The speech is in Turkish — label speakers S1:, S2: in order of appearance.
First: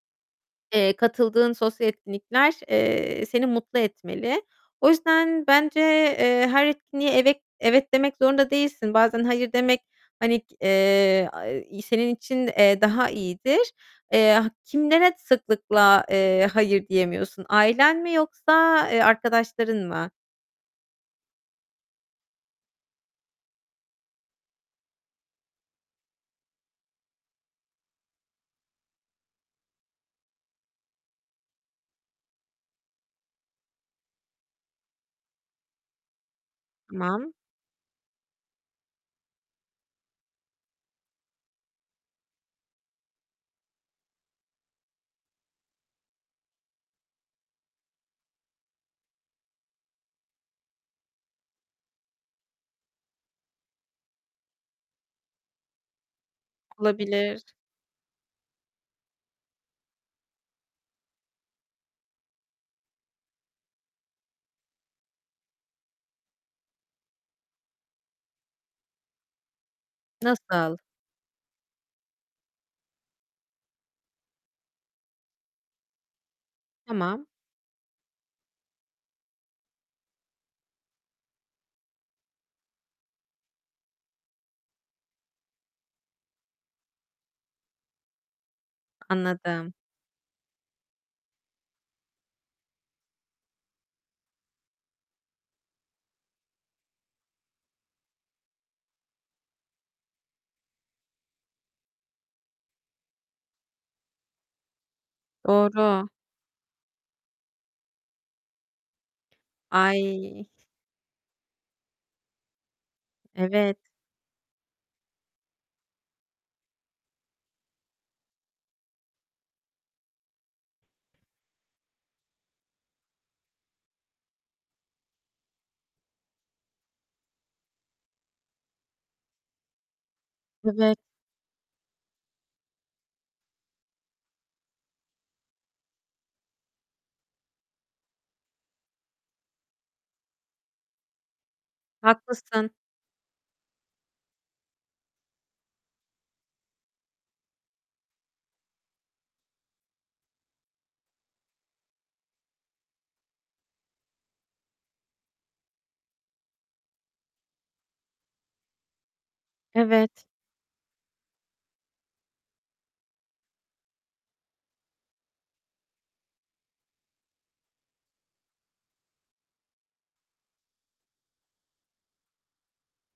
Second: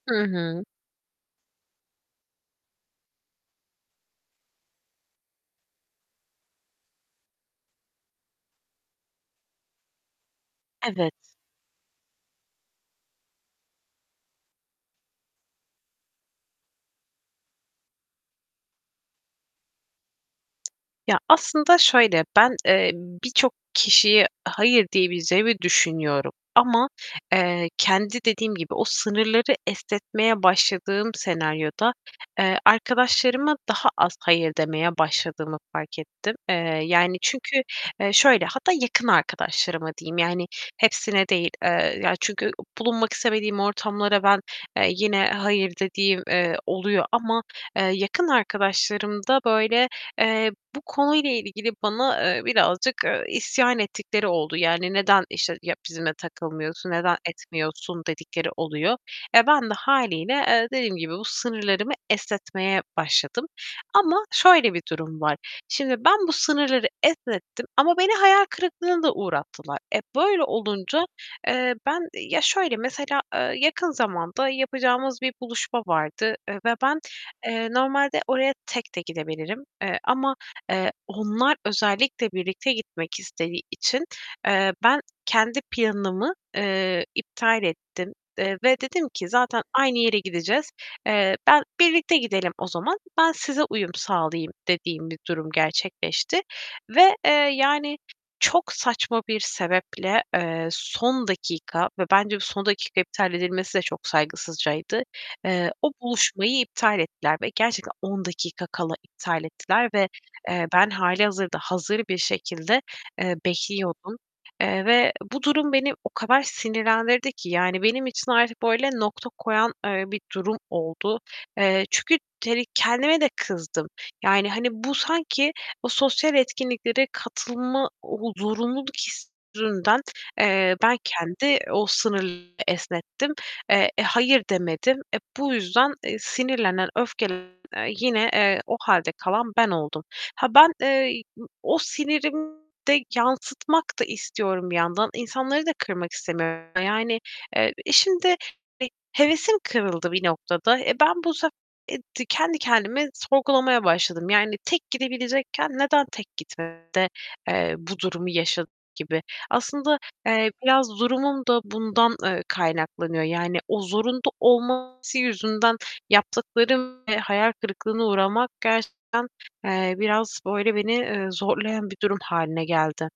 S1: Hı hı.
S2: Eee, katıldığın sosyal etkinlikler, eee, seni mutlu etmeli. O yüzden bence, eee, her etkinliğe evet evet demek zorunda değilsin. Bazen "hayır" demek, hani, k
S1: Evet.
S2: eee, aaa, senin için, eee, daha iyidir. Eee, ha kimlere sıklıkla, eee, "hayır" diyemiyorsun? Ailen mi yoksa, eee, arkadaşların mı?
S1: Ya, aslında şöyle, ben, eee, birçok kişiye "hayır" diyebileceğimi düşünüyorum. Ama, eee, kendi, dediğim gibi, o sınırları esnetmeye başladığım senaryoda, eee, arkadaşlarıma daha az "hayır" demeye başladığımı fark ettim. Eee, yani,
S2: Tamam.
S1: çünkü, eee, şöyle, hatta yakın arkadaşlarıma diyeyim yani hepsine değil. Eee, ya, çünkü, bulunmak istemediğim ortamlara ben, eee, yine "hayır" dediğim, eee, oluyor. Ama, eee, yakın arkadaşlarımda, böyle, eee, bu konuyla ilgili bana, eee, birazcık, ııı, isyan ettikleri oldu. Yani, "Neden, işte, ya bizimle takılmıyorsun, neden
S2: Olabilir.
S1: etmiyorsun?" dedikleri oluyor. Eee, ben de hâliyle, eee, dediğim gibi bu sınırlarımı esnetmeye başladım. Ama şöyle bir durum var: Şimdi ben bu sınırları esnettim ama beni hayal kırıklığına da uğrattılar. Eee, böyle
S2: Nasıl?
S1: olunca, eee, ben Ya, şöyle mesela, eee, yakın zamanda yapacağımız bir buluşma vardı. Eee, ve ben,
S2: Tamam.
S1: eee, normalde oraya tek de gidebilirim, eee, ama, eee, onlar özellikle birlikte gitmek istediği için, eee, ben kendi planımı, eee, iptal ettim, eee, ve dedim ki: "Zaten
S2: Anladım.
S1: aynı yere gideceğiz, eee, ben, birlikte gidelim o zaman, ben size uyum sağlayayım." dediğim bir durum gerçekleşti. Ve, eee, yani çok saçma bir sebeple, eee, son dakika ve bence bu son dakika iptal edilmesi de çok saygısızcaydı. Eee, o
S2: Doğru.
S1: buluşmayı iptal ettiler ve gerçekten 10 dakika kala iptal ettiler ve,
S2: Ay!
S1: eee, ben hâlihazırda hazır bir şekilde, eee,
S2: Evet.
S1: bekliyordum. Eee, ve bu durum beni o kadar sinirlendirdi ki yani benim için artık böyle nokta koyan, eee, bir durum oldu. Eee, çünkü, [unintelligible] kendime de kızdım. Yani, hani, bu sanki o sosyal etkinliklere katılma, o zorunluluk hissinden, eee, ben
S2: Evet.
S1: kendi o sınır esnettim. Eee, "hayır" demedim. Eee, bu yüzden, eee, sinirlenen, öfkelenen yine, eee, o hâlde kalan ben oldum. Ha, ben, eee, ı o sinirimi
S2: Haklısın.
S1: de yansıtmak da istiyorum bir yandan. İnsanları da kırmak istemiyorum yani. Eee, şimdi, hani, hevesim kırıldı bir noktada. Eee, ben bu sefer, eee, de kendi kendimi sorgulamaya başladım. Yani tek gidebilecekken neden tek gitmedim de, eee, bu durumu yaşadım gibi. Aslında,
S2: Evet.
S1: eee, biraz durumum da bundan, ııı, kaynaklanıyor. Yani, o zorunda olması yüzünden yaptıklarım ve hayal kırıklığına uğramak gerçekten, eee, biraz, böyle, beni, eee, zorlayan bir durum hâline geldi.